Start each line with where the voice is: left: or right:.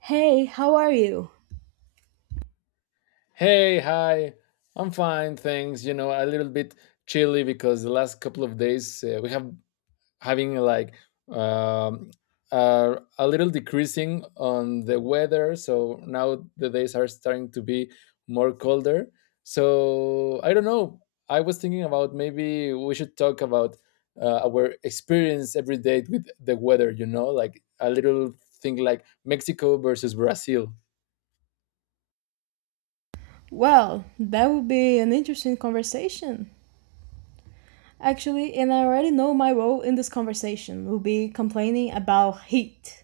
right: Hey, how are you?
left: Hey, hi. I'm fine, thanks. You know, a little bit chilly because the last couple of days we have having um, a little decreasing on the weather. So now the days are starting to be more colder. So I don't know. I was thinking about maybe we should talk about our experience every day with the weather. You know, like a little thing like Mexico versus Brazil.
right: Well, that would be an interesting conversation. Actually, and I already know my role in this conversation will be complaining about heat.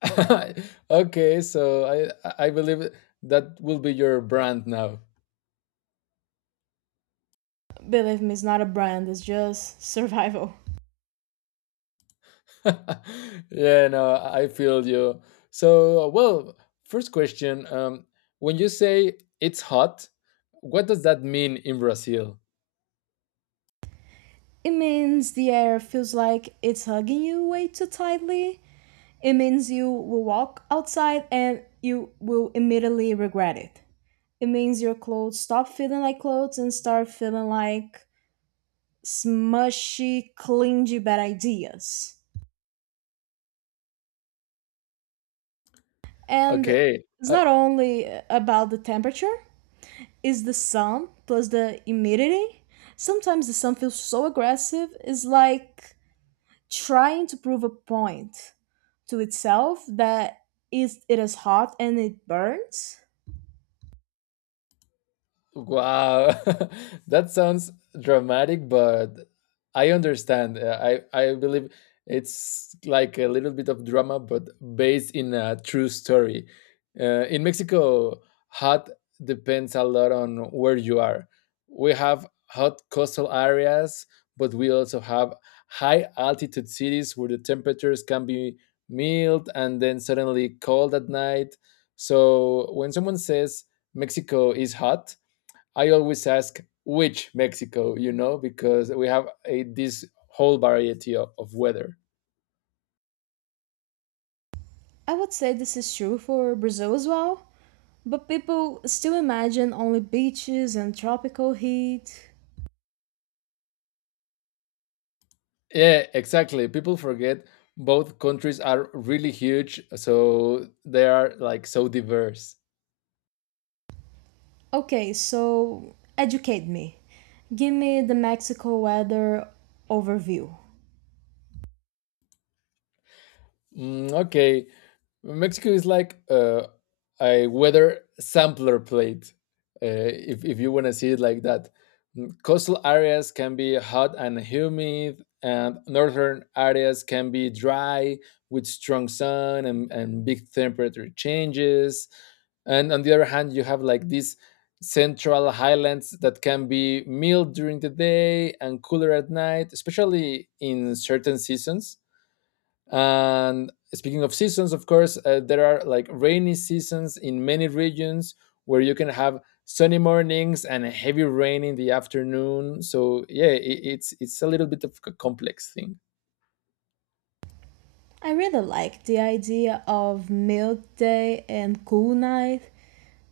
left: Okay, so I believe that will be your brand now.
right: Believe me, it's not a brand, it's just survival.
left: yeah, no, I feel you. So, well, first question, when you say it's hot, what does that mean in Brazil?
right: It means the air feels like it's hugging you way too tightly. It means you will walk outside and you will immediately regret it. It means your clothes stop feeling like clothes and start feeling like smushy, clingy bad ideas. And
left: Okay.
right: it's
left: uh,
right: not only about the temperature, it's the sun plus the humidity. Sometimes the sun feels so aggressive, it's like trying to prove a point to itself that is it is hot and it burns.
left: Wow, that sounds dramatic, but I understand. I believe it's like a little bit of drama, but based in a true story. In Mexico, hot depends a lot on where you are. We have hot coastal areas, but we also have high altitude cities where the temperatures can be mild and then suddenly cold at night. So when someone says Mexico is hot, I always ask which Mexico, you know, because we have this whole variety of weather.
right: I would say this is true for Brazil as well, but people still imagine only beaches and tropical heat.
left: Yeah, exactly. People forget both countries are really huge, so they are like so diverse.
right: Okay, so educate me. Give me the Mexico weather overview.
left: Okay, Mexico is like a weather sampler plate. If you want to see it like that, coastal areas can be hot and humid, and northern areas can be dry with strong sun and big temperature changes. And on the other hand, you have like these central highlands that can be mild during the day and cooler at night, especially in certain seasons, and speaking of seasons, of course, there are like rainy seasons in many regions where you can have sunny mornings and heavy rain in the afternoon. So yeah, I it's a little bit of a complex thing.
right: I really like the idea of milk day and cool night.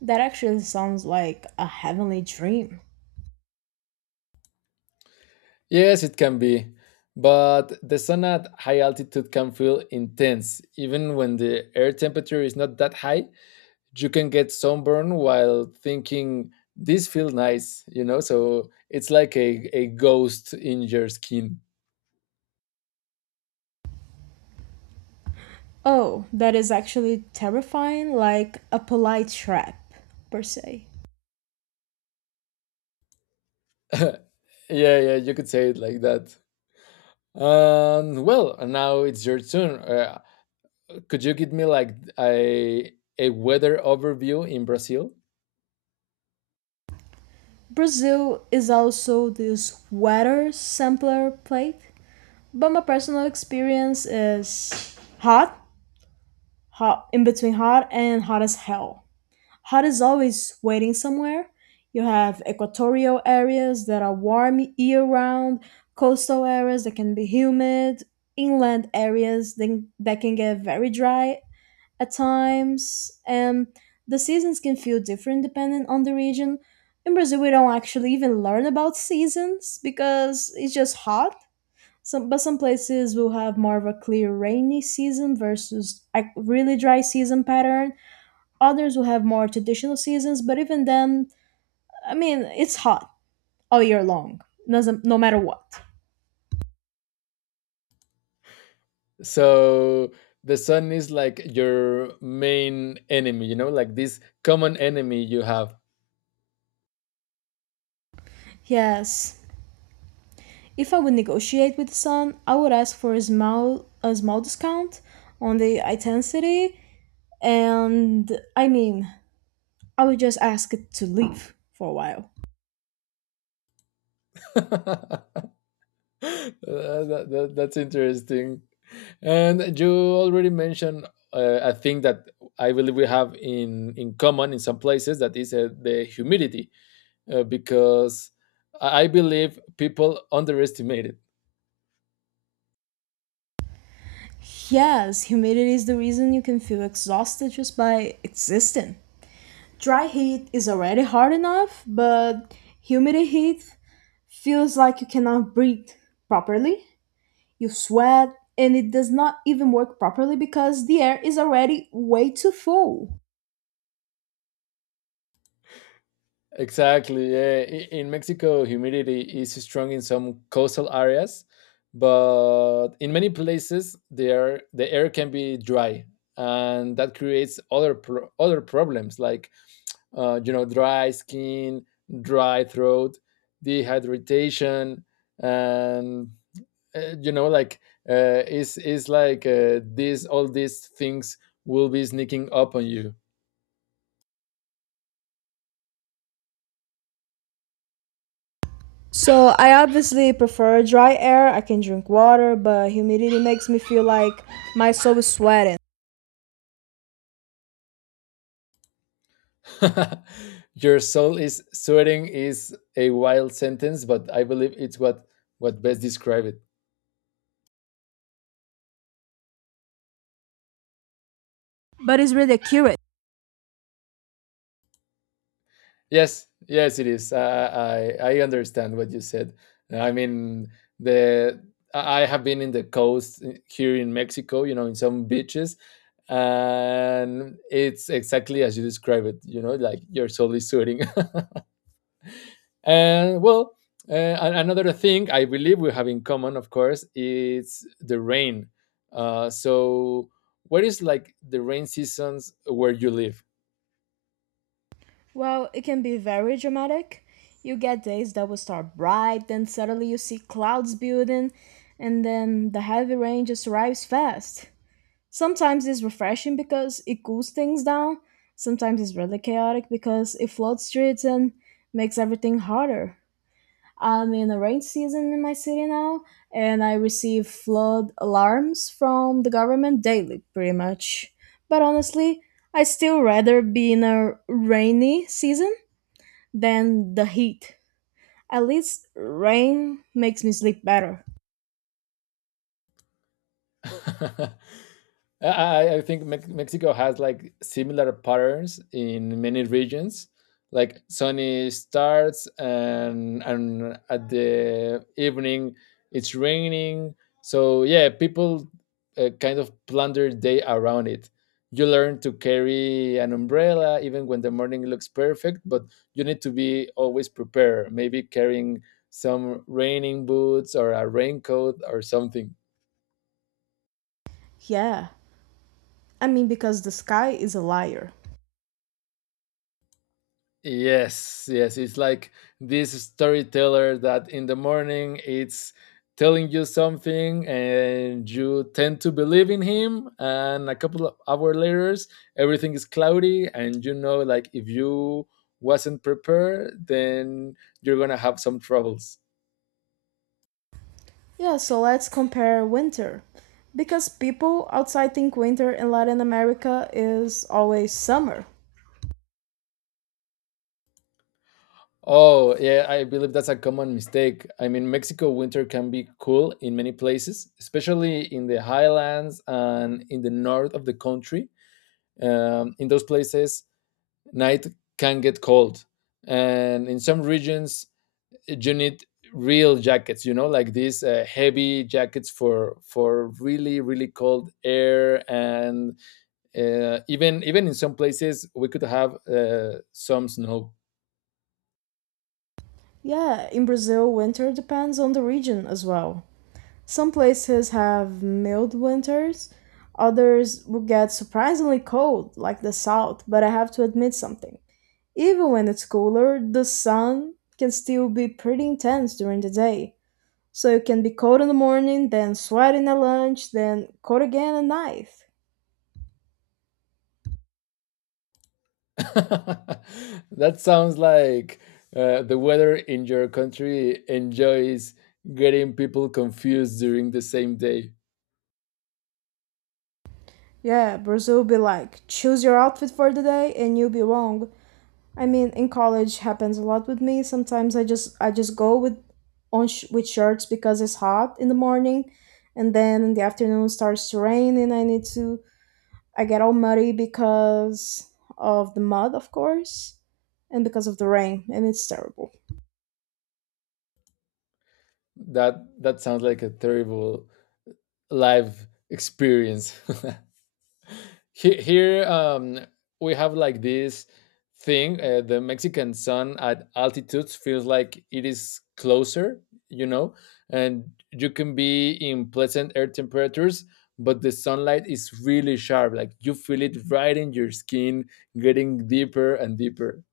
right: That actually sounds like a heavenly dream.
left: Yes, it can be. But the sun at high altitude can feel intense. Even when the air temperature is not that high, you can get sunburn while thinking, this feels nice, you know? So it's like a ghost in your skin.
right: Oh, that is actually terrifying, like a polite trap, per se.
left: yeah, yeah, you could say it like that. Well, now it's your turn. Could you give me like a weather overview in Brazil?
right: Brazil is also this weather sampler plate, but my personal experience is hot, hot in between hot and hot as hell. Hot is always waiting somewhere. You have equatorial areas that are warm year round, coastal areas that can be humid, inland that can get very dry at times, and the seasons can feel different depending on the region. In Brazil, we don't actually even learn about seasons because it's just hot. But some places will have more of a clear rainy season versus a really dry season pattern. Others will have more traditional seasons, but even then, I mean, it's hot all year long, no matter what.
left: So the sun is like your main enemy, you know, like this common enemy you have.
right: Yes, if I would negotiate with the sun, I would ask for a small discount on the intensity, and I mean, I would just ask it to leave for a while.
left: That's interesting. And you already mentioned a thing that I believe we have in common in some places that is the humidity. Because I believe people underestimate it.
right: Yes, humidity is the reason you can feel exhausted just by existing. Dry heat is already hard enough, but humid heat feels like you cannot breathe properly. You sweat, and it does not even work properly because the air is already way too full.
left: Exactly. Yeah. In Mexico, humidity is strong in some coastal areas, but in many places, the air can be dry, and that creates other problems like you know, dry skin, dry throat, dehydration, and you know, like it's like these all these things will be sneaking up on you.
right: So I obviously prefer dry air. I can drink water, but humidity makes me feel like my soul is sweating.
left: Your soul is sweating is a wild sentence, but I believe it's what best describe it.
right: But it's really accurate.
left: Yes, yes, it is. I understand what you said. I mean, the I have been in the coast here in Mexico, you know, in some beaches, and it's exactly as you describe it. You know, like your soul is sweating. and well, uh, another thing I believe we have in common, of course, is the rain. So, what is like the rain seasons where you live?
right: Well, it can be very dramatic. You get days that will start bright, then suddenly you see clouds building, and then the heavy rain just arrives fast. Sometimes it's refreshing because it cools things down. Sometimes it's really chaotic because it floods streets and makes everything harder. I'm in a rain season in my city now, and I receive flood alarms from the government daily, pretty much. But honestly, I still rather be in a rainy season than the heat. At least rain makes me sleep better.
left: I Mexico has like similar patterns in many regions, like sunny starts and at the evening it's raining. So yeah, people kind of plan their day around it. You learn to carry an umbrella even when the morning looks perfect, but you need to be always prepared. Maybe carrying some raining boots or a raincoat or something.
right: Yeah, I mean, because the sky is a liar.
left: Yes, yes, it's like this storyteller that in the morning it's telling you something and you tend to believe in him and a couple of hours later everything is cloudy and you know like if you wasn't prepared then you're going to have some troubles.
right: Yeah, so let's compare winter. Because people outside think winter in Latin America is always summer.
left: Oh, yeah, I believe that's a common mistake. I mean, Mexico winter can be cool in many places, especially in the highlands and in the north of the country. In those places, night can get cold, and in some regions, you need real jackets. You know, like these heavy jackets for really really cold air, and even in some places, we could have some snow.
right: Yeah, in Brazil, winter depends on the region as well. Some places have mild winters, others will get surprisingly cold, like the south, but I have to admit something. Even when it's cooler, the sun can still be pretty intense during the day. So you can be cold in the morning, then sweating at lunch, then cold again at night.
left: That sounds like the weather in your country enjoys getting people confused during the same day.
right: Yeah, Brazil be like, choose your outfit for the day and you'll be wrong. I mean, in college happens a lot with me. Sometimes I just go with with shirts because it's hot in the morning, and then in the afternoon it starts to rain and I need to I get all muddy because of the mud, of course, and because of the rain, and it's terrible.
left: That that sounds like a terrible life experience. here, here we have like this thing. The Mexican sun at altitudes feels like it is closer, you know, and you can be in pleasant air temperatures, but the sunlight is really sharp. Like you feel it right in your skin, getting deeper and deeper.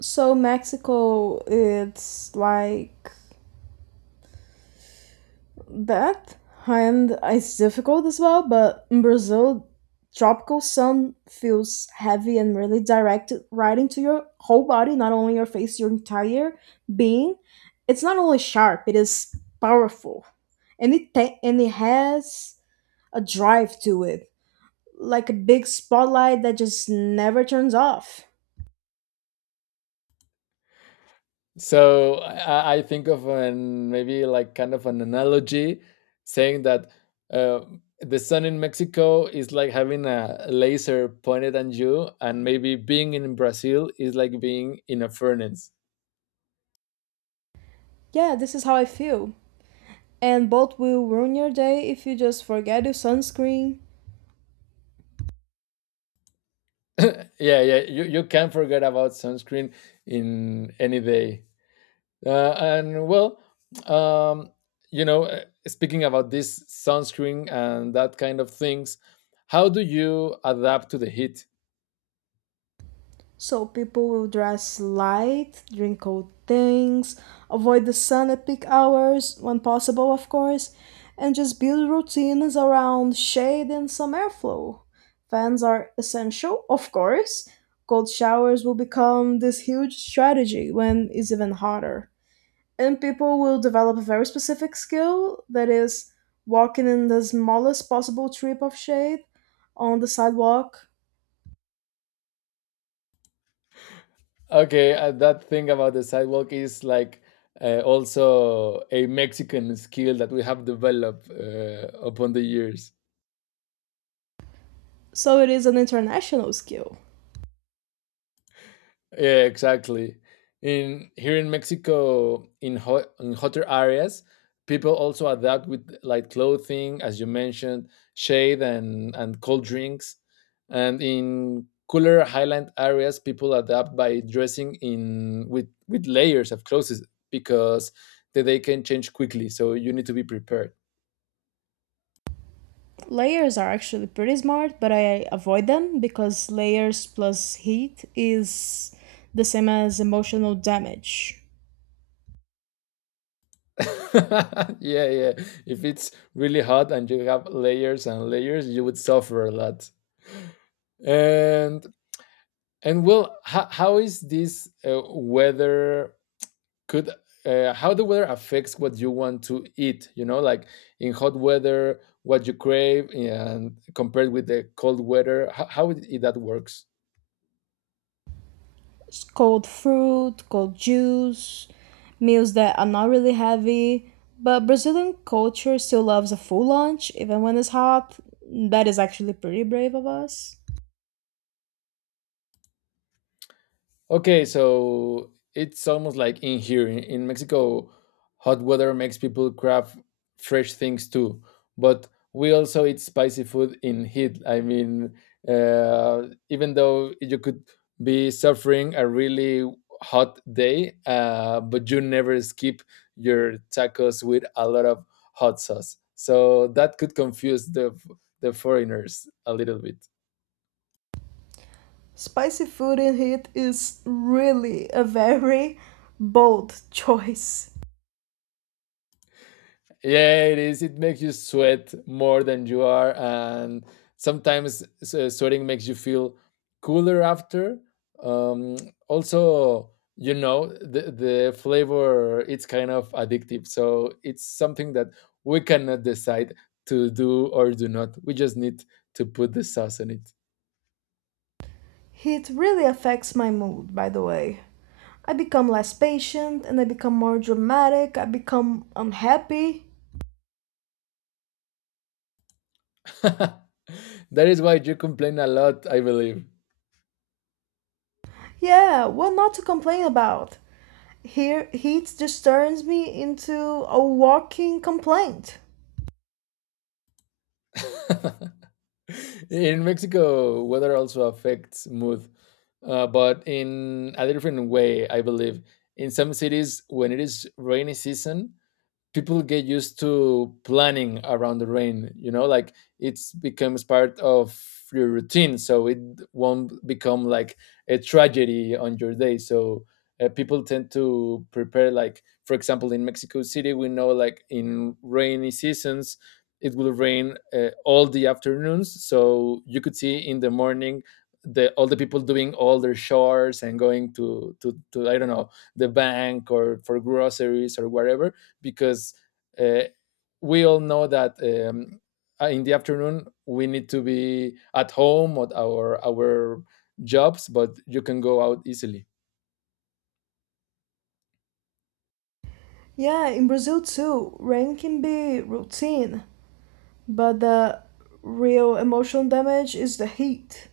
right: So Mexico, it's like that, and it's difficult as well, but in Brazil, tropical sun feels heavy and really direct, right into your whole body, not only your face, your entire being. It's not only sharp; it is powerful, and it has a drive to it, like a big spotlight that just never turns off.
left: So I think of an maybe like kind of an analogy saying that uh, the sun in Mexico is like having a laser pointed at you, and maybe being in Brazil is like being in a furnace.
right: Yeah, this is how I feel. And both will ruin your day if you just forget your sunscreen.
left: yeah, yeah, you can't forget about sunscreen in any day. And well, um, you know, speaking about this sunscreen and that kind of things, how do you adapt to the heat?
right: So people will dress light, drink cold things, avoid the sun at peak hours when possible, of course, and just build routines around shade and some airflow. Fans are essential, of course. Cold showers will become this huge strategy when it's even hotter. And people will develop a very specific skill that is walking in the smallest possible strip of shade on the sidewalk.
left: Okay, that thing about the sidewalk is like also a Mexican skill that we have developed upon the years.
right: So it is an international skill.
left: Yeah, exactly. In here in Mexico, in hotter areas, people also adapt with light clothing, as you mentioned, shade and cold drinks. And in cooler highland areas, people adapt by dressing in with layers of clothes because the day can change quickly. So you need to be prepared.
right: Layers are actually pretty smart, but I avoid them because layers plus heat is the same as emotional damage.
left: yeah, yeah. If it's really hot and you have layers and layers, you would suffer a lot. And And well, how is this weather could how the weather affects what you want to eat? You know, like in hot weather, what you crave, and compared with the cold weather, how that works?
right: Cold fruit, cold juice, meals that are not really heavy. But Brazilian culture still loves a full lunch, even when it's hot. That is actually pretty brave of us.
left: Okay, so it's almost like in here in Mexico, hot weather makes people crave fresh things too. But we also eat spicy food in heat. I mean, even though you could be suffering a really hot day, but you never skip your tacos with a lot of hot sauce. So that could confuse the foreigners a little bit.
right: Spicy food in heat is really a very bold choice.
left: Yeah, it is. It makes you sweat more than you are, and sometimes sweating makes you feel cooler after. Um, also, you know, the flavor it's kind of addictive, so it's something that we cannot decide to do or do not. We just need to put the sauce on it.
right: Heat really affects my mood, by the way. I become less patient and I become more dramatic, I become unhappy.
left: that is why you complain a lot, I believe.
right: Yeah, what not to complain about? Here, heat just turns me into a walking complaint.
left: in Mexico, weather also affects mood, but in a different way, I believe. In some cities, when it is rainy season, people get used to planning around the rain, you know, like it's becomes part of your routine, so it won't become like a tragedy on your day. So people tend to prepare, like for example in Mexico City we know like in rainy seasons it will rain all the afternoons, so you could see in the morning the all the people doing all their chores and going to I don't know, the bank or for groceries or whatever, because uh, we all know that in the afternoon we need to be at home at our jobs, but you can go out easily.
right: Yeah, in Brazil too, rain can be routine, but the real emotional damage is the heat.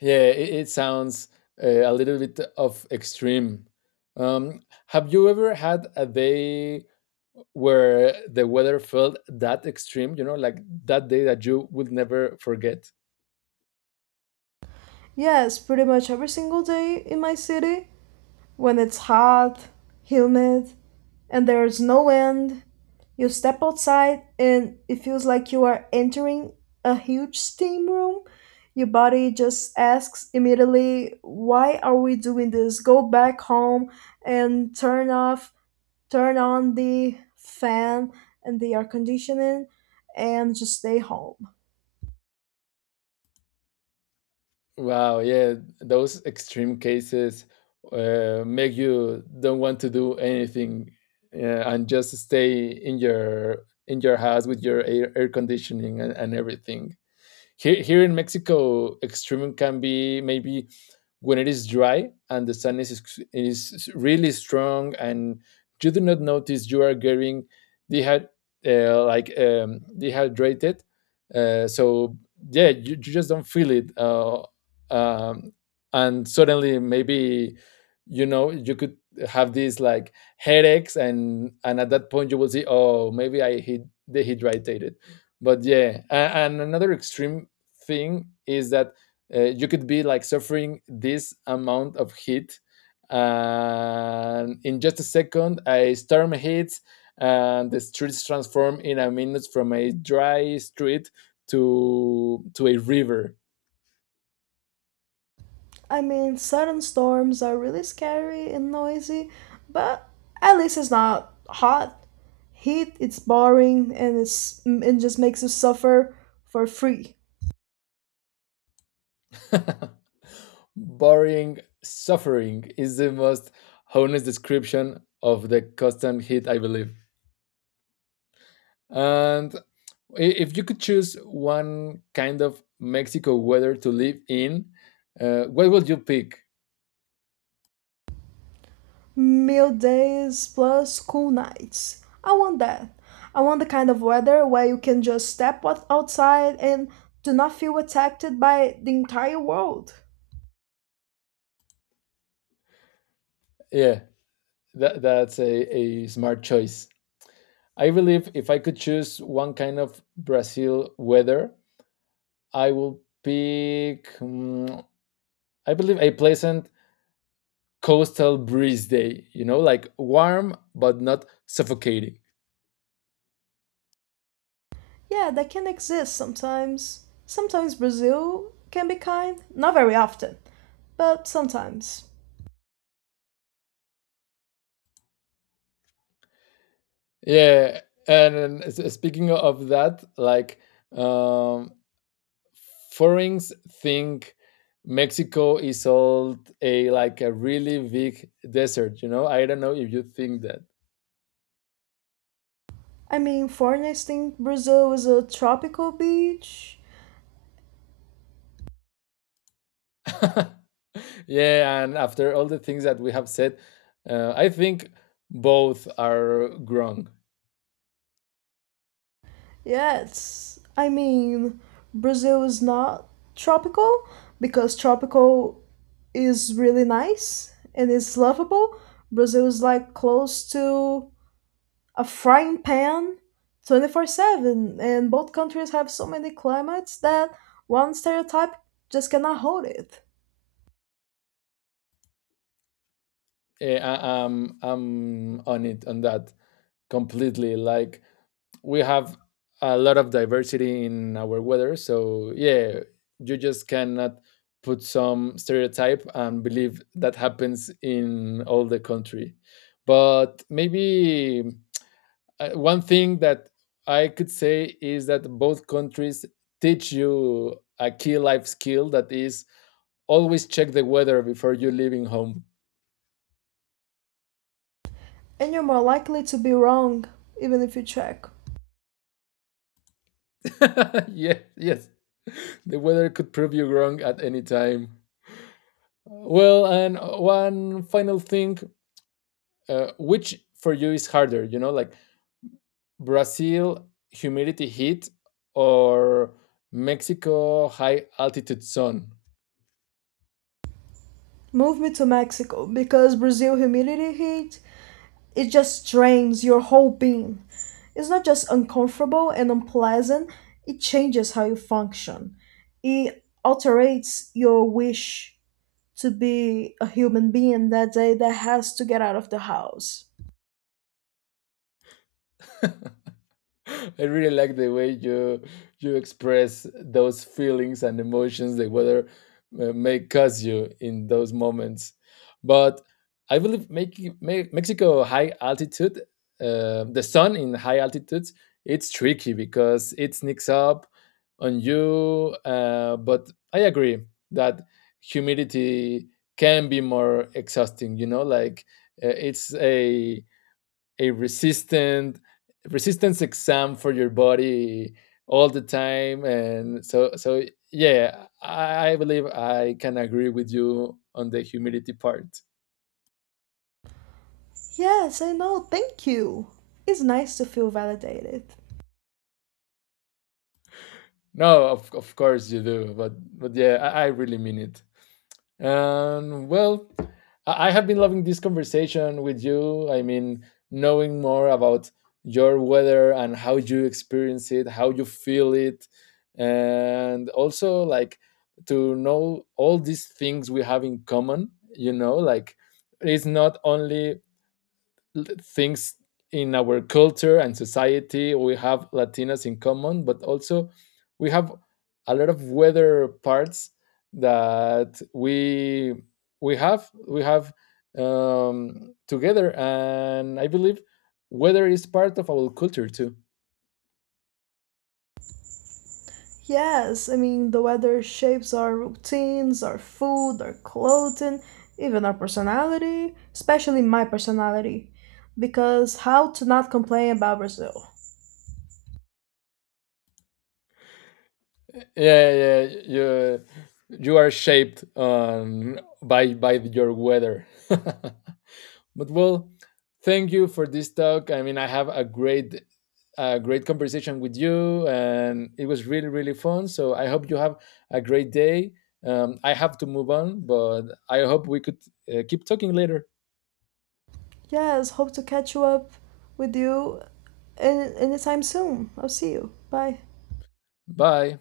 left: Yeah, it sounds a little bit of extreme. Um, have you ever had a day where the weather felt that extreme? You know, like that day that you would never forget.
right: Yes, pretty much every single day in my city. When it's hot, humid, and there's no wind, you step outside and it feels like you are entering a huge steam room. Your body just asks immediately, why are we doing this? Go back home and turn on the fan and the air conditioning and just stay home.
left: Wow, yeah, those extreme cases make you don't want to do anything and just stay in your house with your air conditioning and everything. Here, here in Mexico, extreme can be maybe when it is dry and the sadness is really strong and you do not notice you are getting dehyd- dehydrated. So yeah, you just don't feel it, um, and suddenly maybe you know you could have these like headaches and at that point you will see oh maybe dehydrated. But yeah, and another extreme thing is that you could be like suffering this amount of heat and in just a second a storm hits and the streets transform in a minute from a dry street to a river.
right: I mean, sudden storms are really scary and noisy, but at least it's not hot. Heat, it's boring and it just makes you suffer for free.
left: boring suffering is the most honest description of the constant heat, I believe. And if you could choose one kind of Mexico weather to live in, what would you pick?
right: Meal days plus cool nights. I want that. I want the kind of weather where you can just step outside and do not feel attacked by the entire world.
left: Yeah. That, that's a smart choice. I believe if I could choose one kind of Brazil weather, I will pick, mm, I believe, a pleasant coastal breeze day, you know, like warm but not suffocating.
right: Yeah, that can exist sometimes. Sometimes Brazil can be kind, not very often, but sometimes.
left: Yeah. And, speaking of that, like um, foreigners think Mexico is all a like a really big desert, you know. I don't know if you think that.
right: I mean, foreigners think Brazil is a tropical beach.
left: yeah, and after all the things that we have said, I think both are wrong.
right: Yes. I mean, Brazil is not tropical because tropical is really nice and is lovable. Brazil is like close to a frying pan 24/7, and both countries have so many climates that one stereotype just cannot hold it.
left: Eh, I, I'm on it on that completely. Like we have a lot of diversity in our weather, so yeah, you just cannot put some stereotype and believe that happens in all the country. But maybe one thing that I could say is that both countries teach you a key life skill that is always check the weather before you leaving home.
right: And you're more likely to be wrong even if you check.
left: yes, yes, the weather could prove you wrong at any time. Well, and one final thing, which for you is harder? You know, like Brazil humidity heat or Mexico high altitude sun.
right: Move me to Mexico because Brazil humidity heat it just drains your whole being. It's not just uncomfortable and unpleasant, it changes how you function. It alterates your wish to be a human being that day that has to get out of the house.
left: I really like the way you express those feelings and emotions the weather may cause you in those moments. But I believe making Mexico high altitude, the sun in high altitudes, it's tricky because it sneaks up on you. But I agree that humidity can be more exhausting. You know, like it's a resistant resistance exam for your body all the time, and so yeah, I believe I can agree with you on the humidity part.
right: Yes, I know, thank you. It's nice to feel validated.
left: No, of course you do, but yeah, I really mean it. And well, I have been loving this conversation with you. I mean, knowing more about your weather and how you experience it, how you feel it, and also like to know all these things we have in common, you know, like it's not only things in our culture and society we have latinas in common, but also we have a lot of weather parts that we have together, and I believe weather is part of our culture too.
right: Yes, I mean, the weather shapes our routines, our food, our clothing, even our personality, especially my personality. Because how to not complain about Brazil?
left: Yeah, you are shaped by your weather. But well, thank you for this talk. I mean, I have a great conversation with you, and it was really, really fun. So I hope you have a great day. I have to move on, but I hope we could keep talking later.
right: Yes, hope to catch you up with you anytime soon. I'll see you. Bye.
left: Bye.